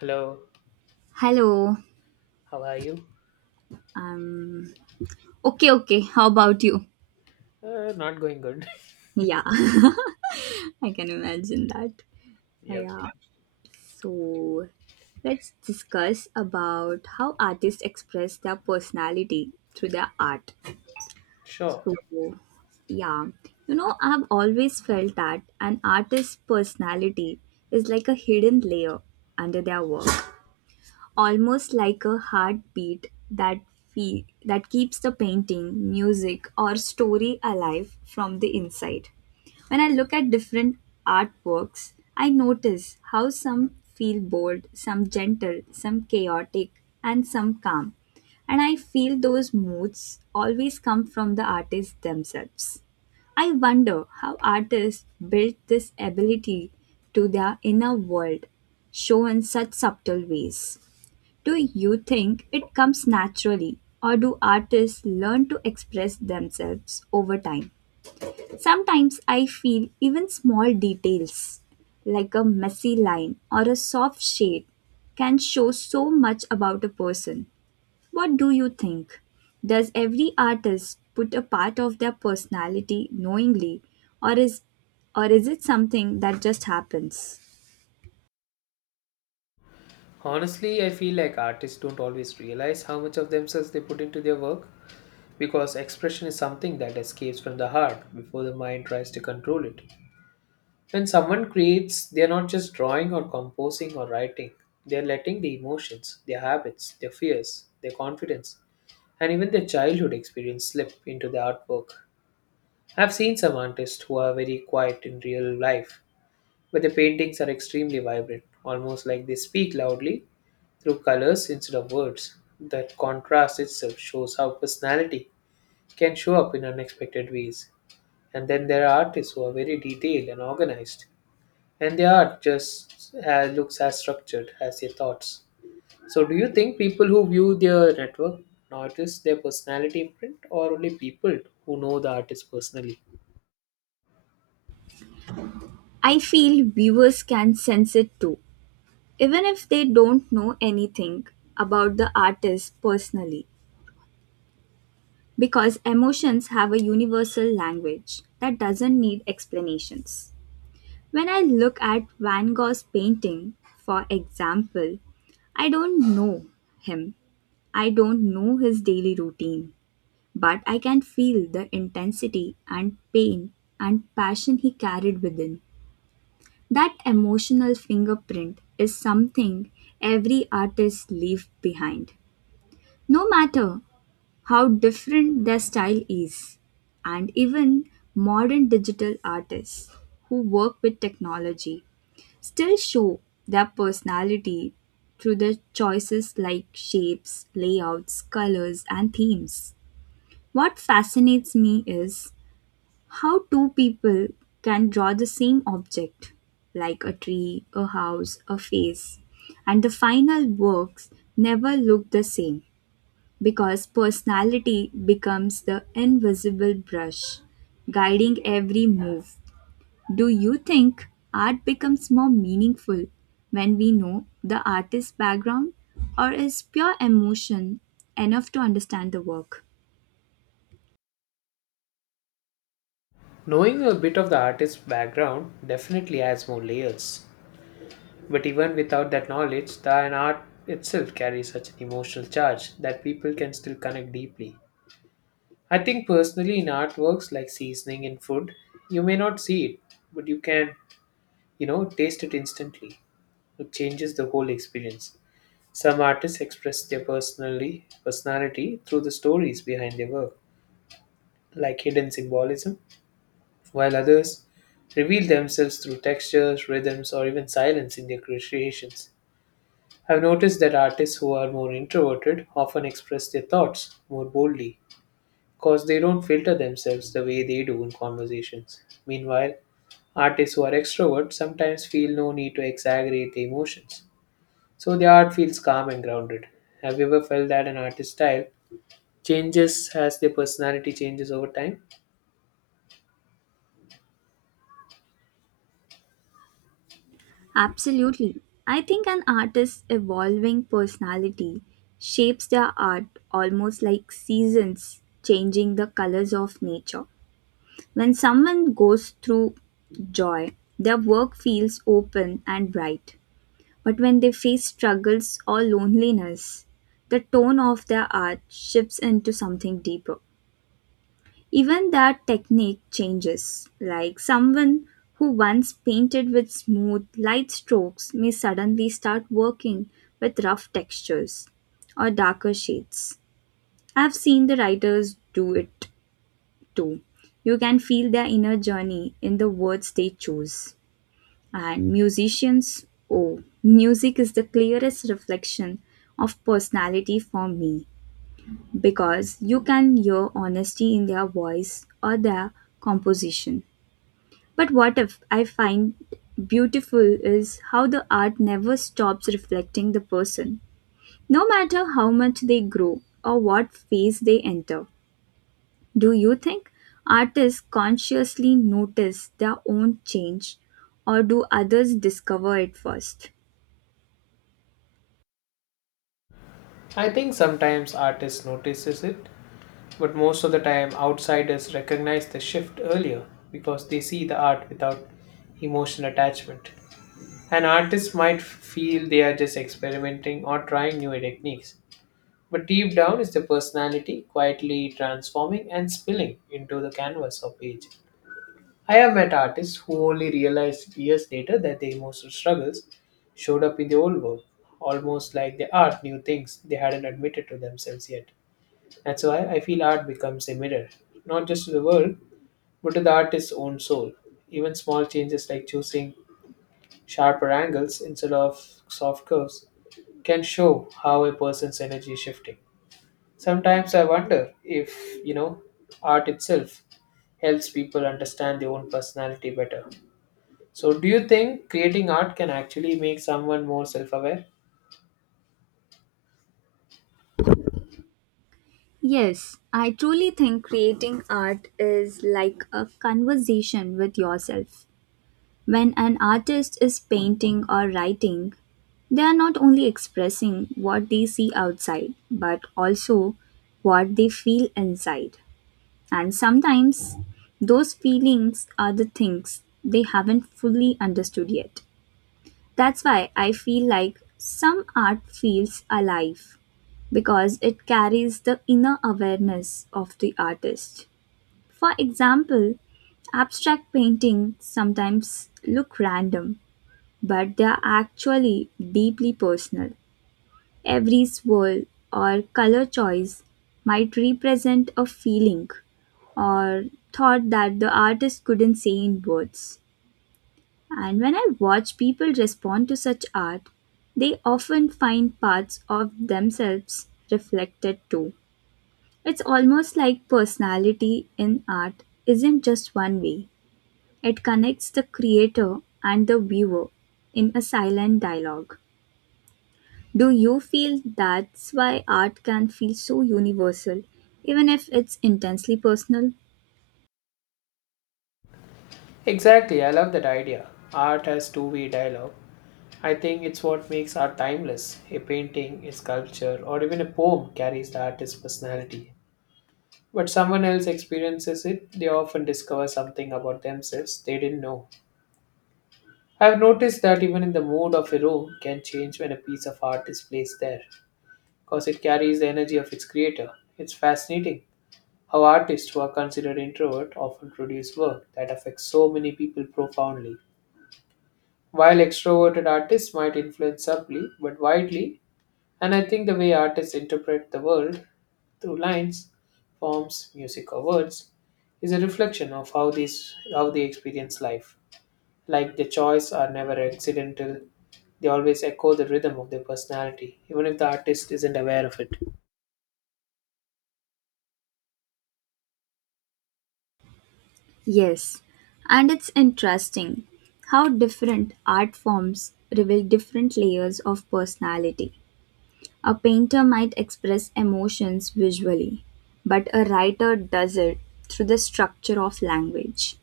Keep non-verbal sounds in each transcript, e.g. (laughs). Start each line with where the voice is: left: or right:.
left: Hello,
right: Hello.
left: how are you?
right: Um. Okay. Okay. How about you?
left: Not going good.
right: Yeah, (laughs) I can imagine that.
left: (laughs) Yep.
right: Yeah. So let's discuss about how artists express their personality through their art.
left: Sure.
right: So yeah, you know, I've always felt that an artist's personality is like a hidden layer under their work. Almost like a heartbeat that that keeps the painting, music, or story alive from the inside. When I look at different artworks, I notice how some feel bold, some gentle, some chaotic, and some calm. And I feel those moods always come from the artists themselves. I wonder how artists built this ability to their inner world, shown in such subtle ways. Do you think it comes naturally, or do artists learn to express themselves over time? Sometimes I feel even small details, like a messy line or a soft shade, can show so much about a person. What do you think? Does every artist put a part of their personality knowingly, or is or is it something that just happens?
left: Honestly, I feel like artists don't always realize how much of themselves they put into their work because expression is something that escapes from the heart before the mind tries to control it. When someone creates, they are not just drawing or composing or writing, they are letting the emotions, their habits, their fears, their confidence, and even their childhood experience slip into the artwork. I've seen some artists who are very quiet in real life but the paintings are extremely vibrant, almost like they speak loudly through colors instead of words. That contrast itself shows how personality can show up in unexpected ways. And then there are artists who are very detailed and organized, and their art just looks as structured as their thoughts. So, do you think people who view their network notice their personality imprint, or only people who know the artist personally?
right: I feel viewers can sense it too, even if they don't know anything about the artist personally, because emotions have a universal language that doesn't need explanations. When I look at Van Gogh's painting, for example, I don't know him. I don't know his daily routine, but I can feel the intensity and pain and passion he carried within. That emotional fingerprint is something every artist leaves behind, no matter how different their style is, and even modern digital artists who work with technology still show their personality through their choices like shapes, layouts, colors, and themes. What fascinates me is how two people can draw the same object, like a tree, a house, a face, and the final works never look the same because personality becomes the invisible brush guiding every move. Do you think art becomes more meaningful when we know the artist's background, or is pure emotion enough to understand the work?
left: Knowing a bit of the artist's background definitely adds more layers. But even without that knowledge, the an art itself carries such an emotional charge that people can still connect deeply. I think personally in artworks like seasoning in food, you may not see it, but you can, taste it instantly. It changes the whole experience. Some artists express their personally personality through the stories behind their work, like hidden symbolism, while others reveal themselves through textures, rhythms, or even silence in their creations. I've noticed that artists who are more introverted often express their thoughts more boldly because they don't filter themselves the way they do in conversations. Meanwhile, artists who are extroverts sometimes feel no need to exaggerate their emotions, so their art feels calm and grounded. Have you ever felt that an artist's style changes as their personality changes over time?
right: Absolutely. I think an artist's evolving personality shapes their art almost like seasons changing the colors of nature. When someone goes through joy, their work feels open and bright. But when they face struggles or loneliness, the tone of their art shifts into something deeper. Even their technique changes. Like someone who once painted with smooth, light strokes may suddenly start working with rough textures or darker shades. I've seen the writers do it too. You can feel their inner journey in the words they choose. And musicians, oh, music is the clearest reflection of personality for me because you can hear honesty in their voice or their composition. But what if I find beautiful is how the art never stops reflecting the person, no matter how much they grow or what phase they enter. Do you think artists consciously notice their own change, or do others discover it first?
left: I think sometimes artists notices it, but most of the time outsiders recognize the shift earlier because they see the art without emotional attachment. An artist might feel they are just experimenting or trying new techniques, but deep down is the personality quietly transforming and spilling into the canvas or page. I have met artists who only realized years later that their emotional struggles showed up in the old work, almost like the art knew things they hadn't admitted to themselves yet. That's why I feel art becomes a mirror, not just to the world, but to the artist's own soul. Even small changes like choosing sharper angles instead of soft curves can show how a person's energy is shifting. Sometimes I wonder if, you know, art itself helps people understand their own personality better. So, do you think creating art can actually make someone more self aware?
right: Yes, I truly think creating art is like a conversation with yourself. When an artist is painting or writing, they are not only expressing what they see outside, but also what they feel inside. And sometimes those feelings are the things they haven't fully understood yet. That's why I feel like some art feels alive because it carries the inner awareness of the artist. For example, abstract paintings sometimes look random, but they are actually deeply personal. Every swirl or color choice might represent a feeling or thought that the artist couldn't say in words. And when I watch people respond to such art, they often find parts of themselves reflected too. It's almost like personality in art isn't just one way, it connects the creator and the viewer in a silent dialogue. Do you feel that's why art can feel so universal, even if it's intensely personal?
left: Exactly, I love that idea. Art has two-way dialogue. I think it's what makes art timeless. A painting, a sculpture, or even a poem carries the artist's personality. But someone else experiences it, they often discover something about themselves they didn't know. I've noticed that even in the mood of a room can change when a piece of art is placed there, because it carries the energy of its creator. It's fascinating how artists who are considered introvert often produce work that affects so many people profoundly, while extroverted artists might influence subtly but widely. And I think the way artists interpret the world through lines, forms, music, or words is a reflection of how these how they experience life. Like their choice are never accidental. They always echo the rhythm of their personality, even if the artist isn't aware of it.
right: Yes, and it's interesting how different art forms reveal different layers of personality. A painter might express emotions visually, but a writer does it through the structure of language,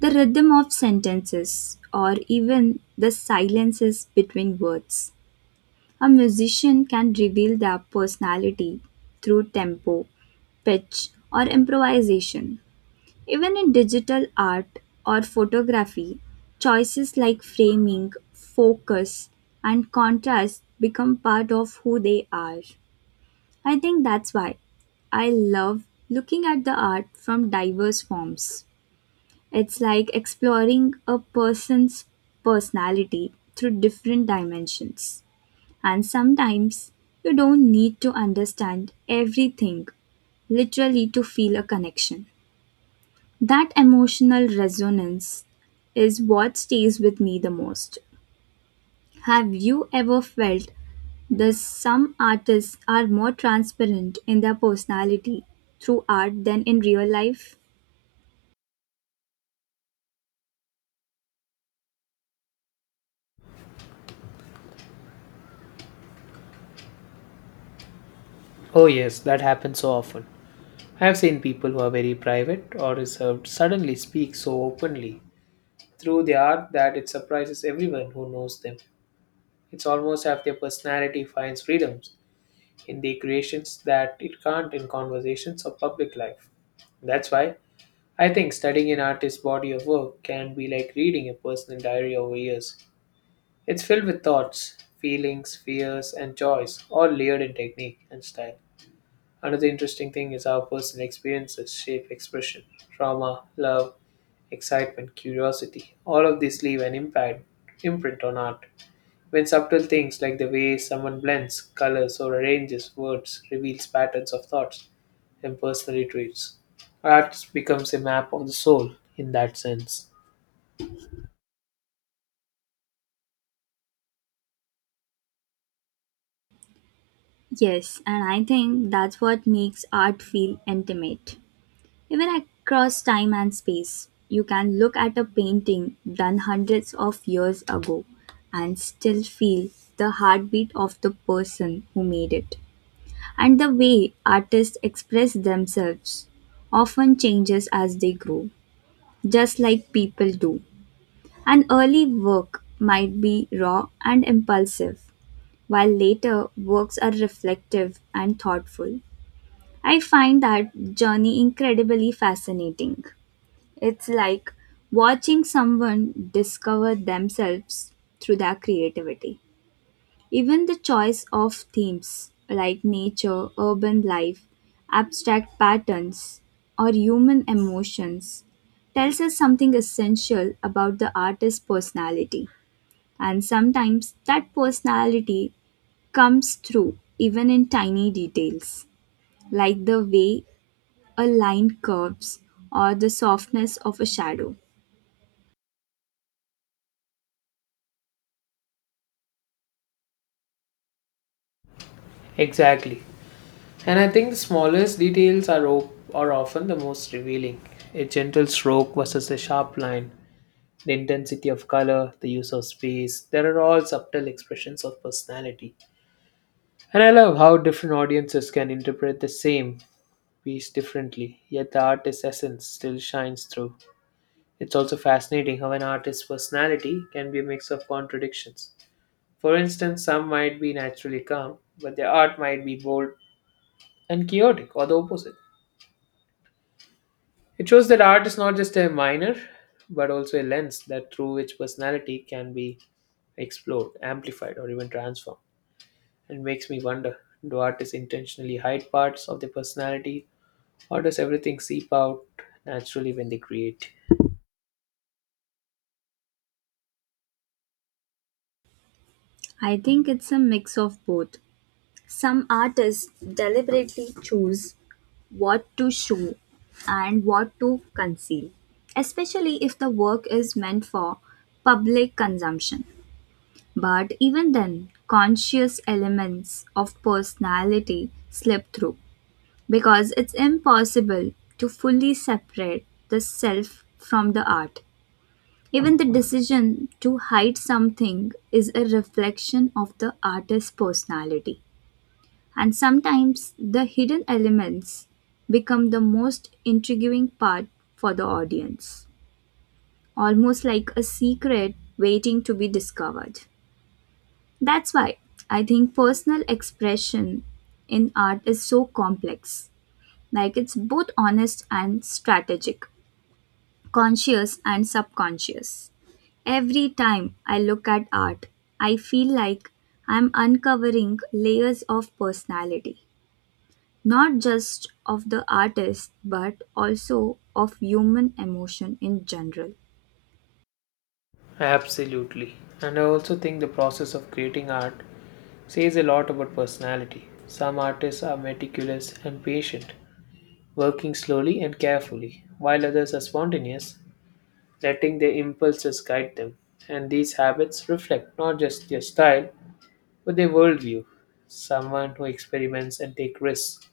right: the rhythm of sentences, or even the silences between words. A musician can reveal their personality through tempo, pitch, or improvisation, even in digital art or photography, choices like framing, focus, and contrast become part of who they are. I think that's why I love looking at the art from diverse forms. It's like exploring a person's personality through different dimensions. And sometimes you don't need to understand everything literally to feel a connection. That emotional resonance is what stays with me the most. Have you ever felt that some artists are more transparent in their personality through art than in real life?
left: Oh yes, that happens so often. I have seen people who are very private or reserved suddenly speak so openly through their art that it surprises everyone who knows them. It's almost as if their personality finds freedoms in their creations that it can't in conversations or public life. That's why I think studying an artist's body of work can be like reading a personal diary over years. It's filled with thoughts, feelings, fears, and joys, all layered in technique and style. Another interesting thing is how personal experiences shape expression. Trauma, love, excitement, curiosity, all of these leave an impact, imprint on art. When subtle things like the way someone blends, colors, or arranges words reveals patterns of thoughts and personality traits, art becomes a map of the soul in that sense.
right: Yes, and I think that's what makes art feel intimate. Even across time and space, you can look at a painting done hundreds of years ago and still feel the heartbeat of the person who made it. And the way artists express themselves often changes as they grow, just like people do. An early work might be raw and impulsive, while later works are reflective and thoughtful. I find that journey incredibly fascinating. It's like watching someone discover themselves through their creativity. Even the choice of themes like nature, urban life, abstract patterns, or human emotions tells us something essential about the artist's personality. And sometimes that personality comes through even in tiny details, like the way a line curves or the softness of a shadow.
left: Exactly. And I think the smallest details are often the most revealing. A gentle stroke versus a sharp line, the intensity of color, the use of space, there are all subtle expressions of personality. And I love how different audiences can interpret the same piece differently, yet the artist's essence still shines through. It's also fascinating how an artist's personality can be a mix of contradictions. For instance, some might be naturally calm, but their art might be bold and chaotic, or the opposite. It shows that art is not just a minor, but also a lens that through which personality can be explored, amplified, or even transformed. And makes me wonder, do artists intentionally hide parts of their personality, or does everything seep out naturally when they create?
right: I think it's a mix of both. Some artists deliberately choose what to show and what to conceal, especially if the work is meant for public consumption. But even then, conscious elements of personality slip through because it's impossible to fully separate the self from the art. Even the decision to hide something is a reflection of the artist's personality. And sometimes the hidden elements become the most intriguing part for the audience, almost like a secret waiting to be discovered. That's why I think personal expression in art is so complex, like it's both honest and strategic, conscious and subconscious. Every time I look at art, I feel like I'm uncovering layers of personality, not just of the artist but also of human emotion in general.
left: Absolutely. And I also think the process of creating art says a lot about personality. Some artists are meticulous and patient, working slowly and carefully, while others are spontaneous letting their impulses guide them. And these habits reflect not just their style, but their worldview. Someone who experiments and takes risks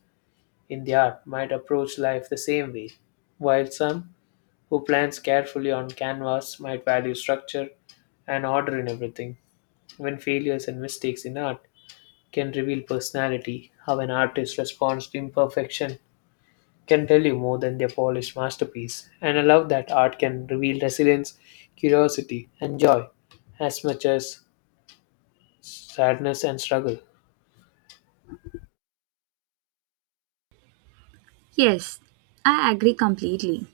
left: in the art might approach life the same way, while some who plans carefully on canvas might value structure and order in everything. Even failures and mistakes in art can reveal personality, how an artist responds to imperfection can tell you more than their polished masterpiece, and I love that art can reveal resilience, curiosity, and joy as much as sadness and struggle.
right: Yes, I agree completely.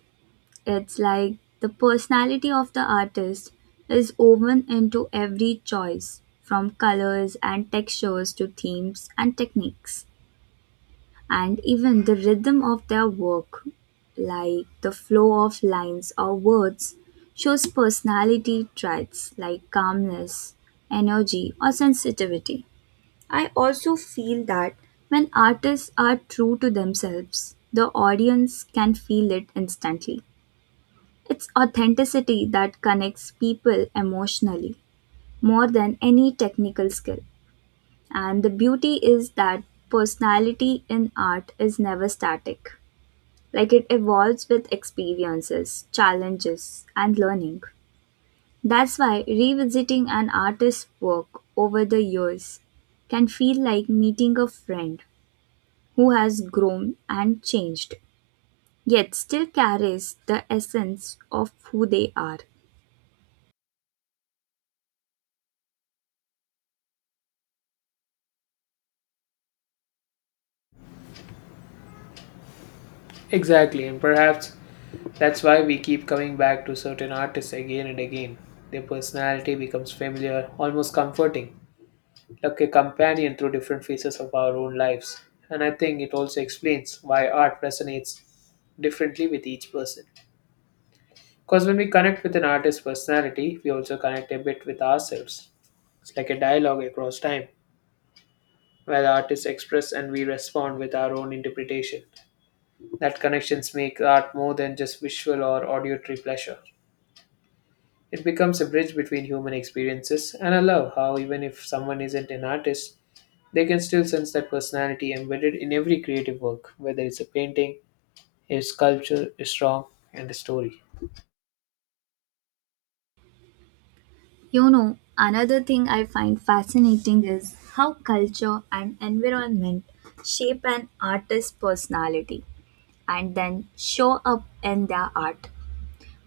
right: It's like the personality of the artist is woven into every choice, from colors and textures to themes and techniques, and even the rhythm of their work, like the flow of lines or words, shows personality traits like calmness, energy, or sensitivity. I also feel that when artists are true to themselves, the audience can feel it instantly. It's authenticity that connects people emotionally more than any technical skill. And the beauty is that personality in art is never static. Like it evolves with experiences, challenges, and learning. That's why revisiting an artist's work over the years can feel like meeting a friend who has grown and changed, yet still carries the essence of who they are.
left: Exactly, and perhaps that's why we keep coming back to certain artists again and again. Their personality becomes familiar, almost comforting, like a companion through different phases of our own lives. And I think it also explains why art resonates differently with each person. Because when we connect with an artist's personality, we also connect a bit with ourselves. It's like a dialogue across time where the artists express and we respond with our own interpretation. That connections make art more than just visual or auditory pleasure. It becomes a bridge between human experiences, and I love how even if someone isn't an artist, they can still sense that personality embedded in every creative work, whether it's a painting, a sculpture, a song, and a story.
right: You know, another thing I find fascinating is how culture and environment shape an artist's personality and then show up in their art.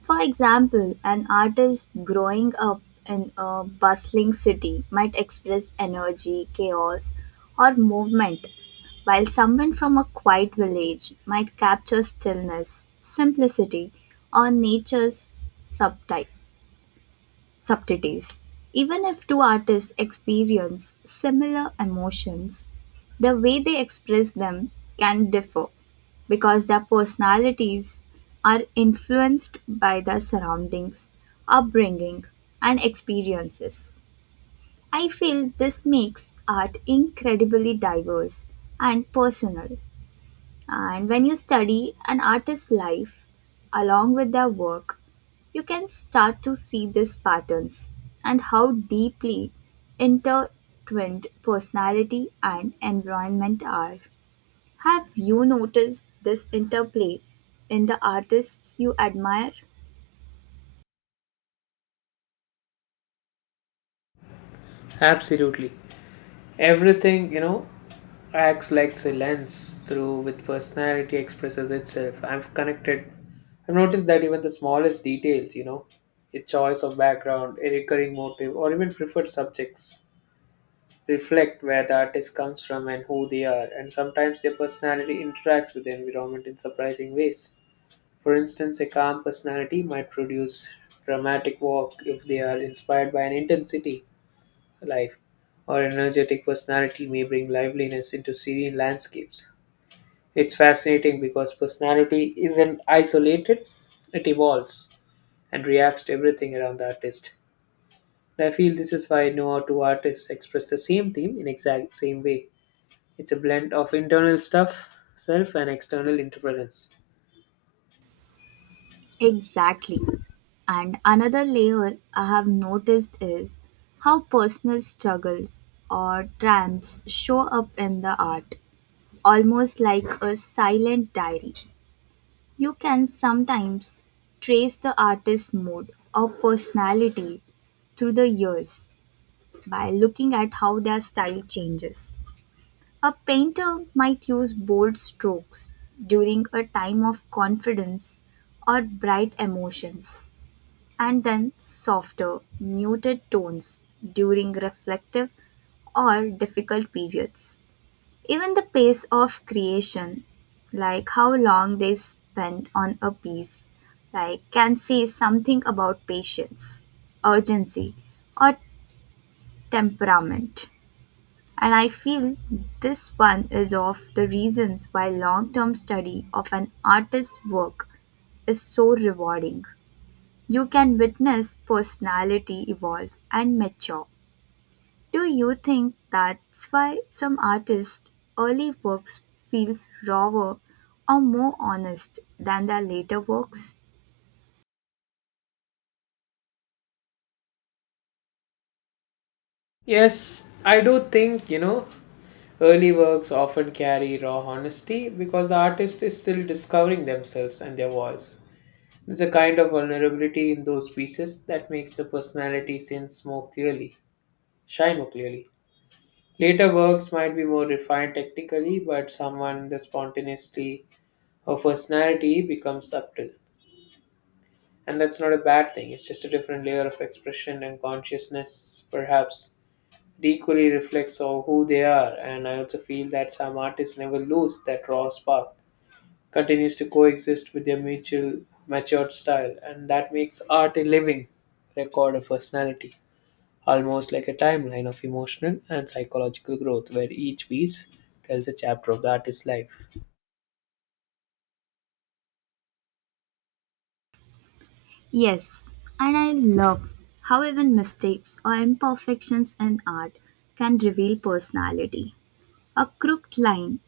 right: For example, an artist growing up in a bustling city might express energy, chaos, or movement, while someone from a quiet village might capture stillness, simplicity, or nature's subtype subtleties. Even if two artists experience similar emotions, the way they express them can differ because their personalities are influenced by their surroundings, upbringing, and experiences. I feel this makes art incredibly diverse and personal, and when you study an artist's life along with their work, you can start to see these patterns and how deeply intertwined personality and environment are. Have you noticed this interplay in the artists you admire?
left: Absolutely. Everything, acts like a lens through which personality expresses itself. I've connected. I've noticed that even the smallest details, a choice of background, a recurring motive, or even preferred subjects, reflect where the artist comes from and who they are. And sometimes their personality interacts with the environment in surprising ways. For instance, a calm personality might produce dramatic work if they are inspired by an intensity life, or an energetic personality may bring liveliness into serene landscapes. It's fascinating because personality isn't isolated, it evolves and reacts to everything around the artist. And I feel this is why no two artists express the same theme in exact same way. It's a blend of internal stuff, self and external interference.
right: Exactly. And another layer I have noticed is how personal struggles or triumphs show up in the art, almost like a silent diary. You can sometimes trace the artist's mood or personality through the years by looking at how their style changes. A painter might use bold strokes during a time of confidence or bright emotions, and then softer, muted tones during reflective or difficult periods. Even the pace of creation, like how long they spend on a piece, like can say something about patience, urgency, or temperament. And I feel this one is of the reasons why long-term study of an artist's work is so rewarding. You can witness personality evolve and mature. Do you think that's why some artists' early works feels rawer or more honest than their later works?
left: Yes, I do think, early works often carry raw honesty because the artist is still discovering themselves and their voice. There's a kind of vulnerability in those pieces that makes the personality sense more clearly. Shine more clearly. Later works might be more refined technically, but someone the spontaneity or personality becomes subtle. And that's not a bad thing, it's just a different layer of expression and consciousness, perhaps. It equally reflects on who they are, and I also feel that some artists never lose that raw spark, continues to coexist with their mutual matured style, and that makes art a living record of personality, almost like a timeline of emotional and psychological growth where each piece tells a chapter of the artist's life.
right: Yes, and I love how even mistakes or imperfections in art can reveal personality. A crooked line,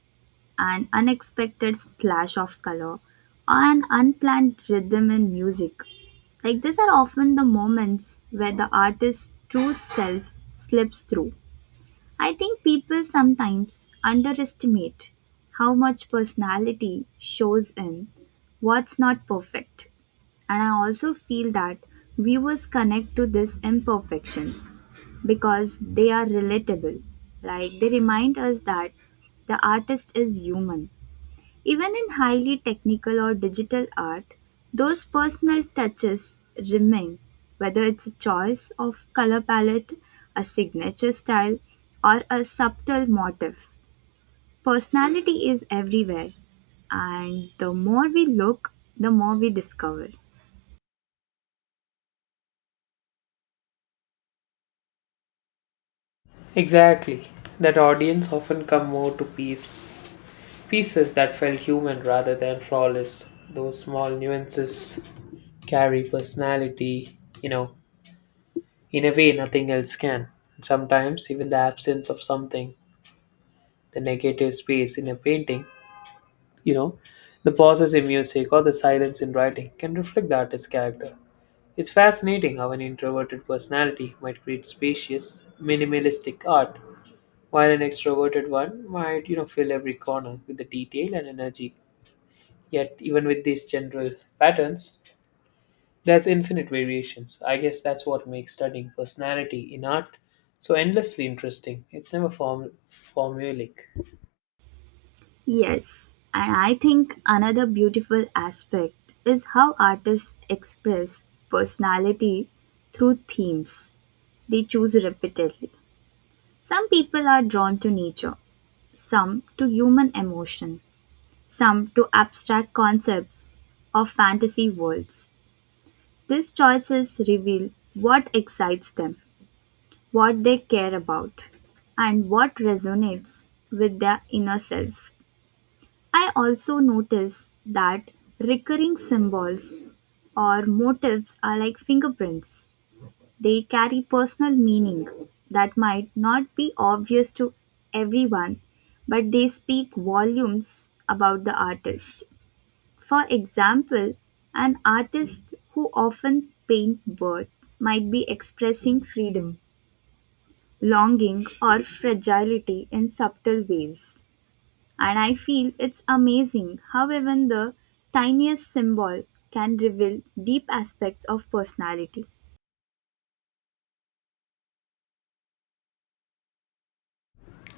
right: an unexpected splash of color, or an unplanned rhythm in music. Like these are often the moments where the artist's true self slips through. I think people sometimes underestimate how much personality shows in what's not perfect. And I also feel that viewers connect to these imperfections because they are relatable. Like they remind us that the artist is human, even in highly technical or digital art, those personal touches remain, whether it's a choice of color palette, a signature style, or a subtle motif. Personality is everywhere, and the more we look, the more we discover.
left: Exactly. That audience often come more to pieces that felt human rather than flawless. Those small nuances carry personality, in a way nothing else can. Sometimes even the absence of something, the negative space in a painting, you know, the pauses in music or the silence in writing can reflect the artist's character. It's fascinating how an introverted personality might create spacious, minimalistic art, while an extroverted one might, fill every corner with the detail and energy. Yet, even with these general patterns, there's infinite variations. I guess that's what makes studying personality in art so endlessly interesting. It's never formulaic.
right: Yes, and I think another beautiful aspect is how artists express personality through themes they choose repeatedly. Some people are drawn to nature, some to human emotion, some to abstract concepts of fantasy worlds. These choices reveal what excites them, what they care about, and what resonates with their inner self. I also notice that recurring symbols or motifs are like fingerprints. They carry personal meaning that might not be obvious to everyone, but they speak volumes about the artist. For example, an artist who often paints birth might be expressing freedom, longing, or fragility in subtle ways. And I feel it's amazing how even the tiniest symbol can reveal deep aspects of personality.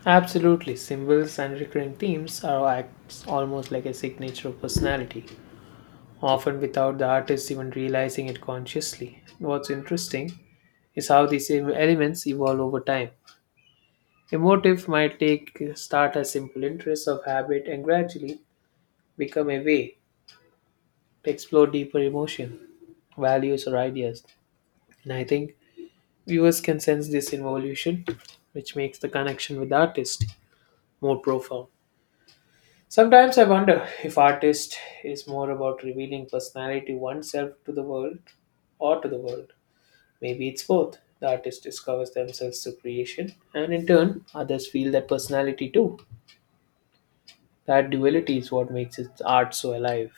left: Absolutely, symbols and recurring themes are acts almost like a signature of personality, often without the artist even realizing it consciously. What's interesting is how these elements evolve over time. A motive might take start as simple interest of habit and gradually become a way to explore deeper emotion, values, or ideas. And I think viewers can sense this evolution, which makes the connection with the artist more profound. Sometimes I wonder if artist is more about revealing personality oneself to the world or to the world Maybe it's both. The artist discovers themselves through creation, and in turn, others feel that personality too. That duality is what makes its art so alive.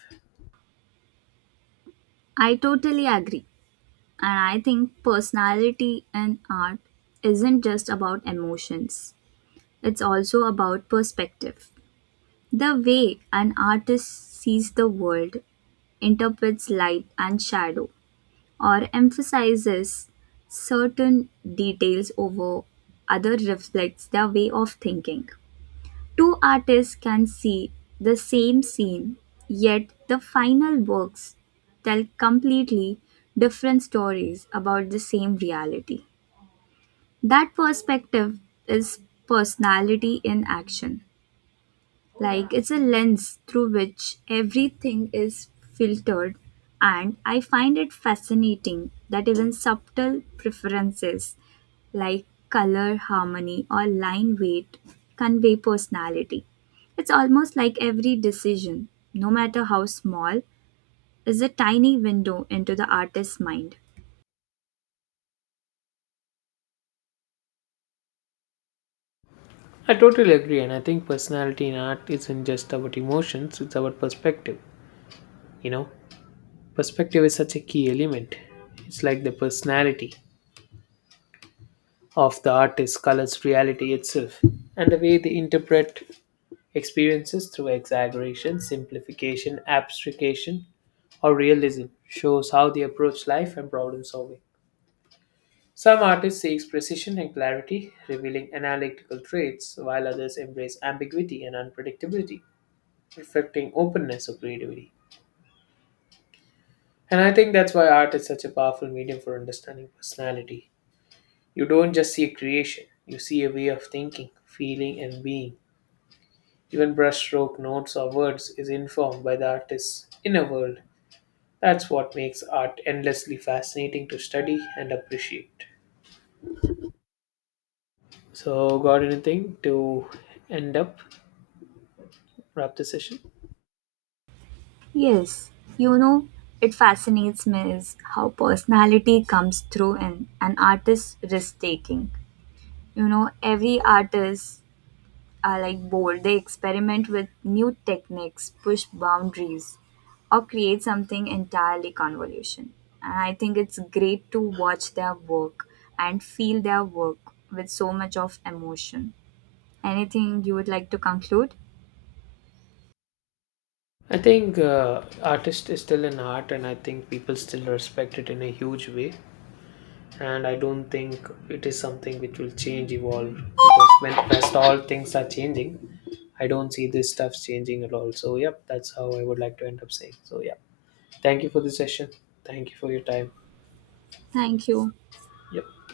right: I totally agree. And I think personality in art isn't just about emotions, it's also about perspective. The way an artist sees the world, interprets light and shadow, or emphasizes certain details over other reflects their way of thinking. Two artists can see the same scene, yet the final works tell completely different stories about the same reality. That perspective is personality in action. Like it's a lens through which everything is filtered, and I find it fascinating that even subtle preferences like color harmony or line weight convey personality. It's almost like every decision, no matter how small, is a tiny window into the artist's mind.
left: I totally agree, and I think personality in art isn't just about emotions, it's about perspective. You know, perspective is such a key element. It's like the personality of the artist colors reality itself, and the way they interpret experiences through exaggeration, simplification, abstraction, or realism shows how they approach life and problem solving. Some artists seek precision and clarity, revealing analytical traits, while others embrace ambiguity and unpredictability, reflecting openness or creativity. And I think that's why art is such a powerful medium for understanding personality. You don't just see a creation, you see a way of thinking, feeling, and being. Even brushstroke notes or words is informed by the artist's inner world. That's what makes art endlessly fascinating to study and appreciate. So, got anything to end up, wrap the session?
right: Yes, you know, it fascinates me is how personality comes through in an artist's risk taking. You know every artist are like bold, they experiment with new techniques, push boundaries, or create something entirely convolution, and I think it's great to watch their work and feel their work with so much of emotion. Anything you would like to conclude?
left: I think artist is still an art, and I think people still respect it in a huge way. And I don't think it is something which will change, evolve. Because when as all things are changing, I don't see this stuff changing at all. So, yep, that's how I would like to end up saying. So, yeah, thank you for the session. Thank you for your time.
right: Thank you.
left: Yep.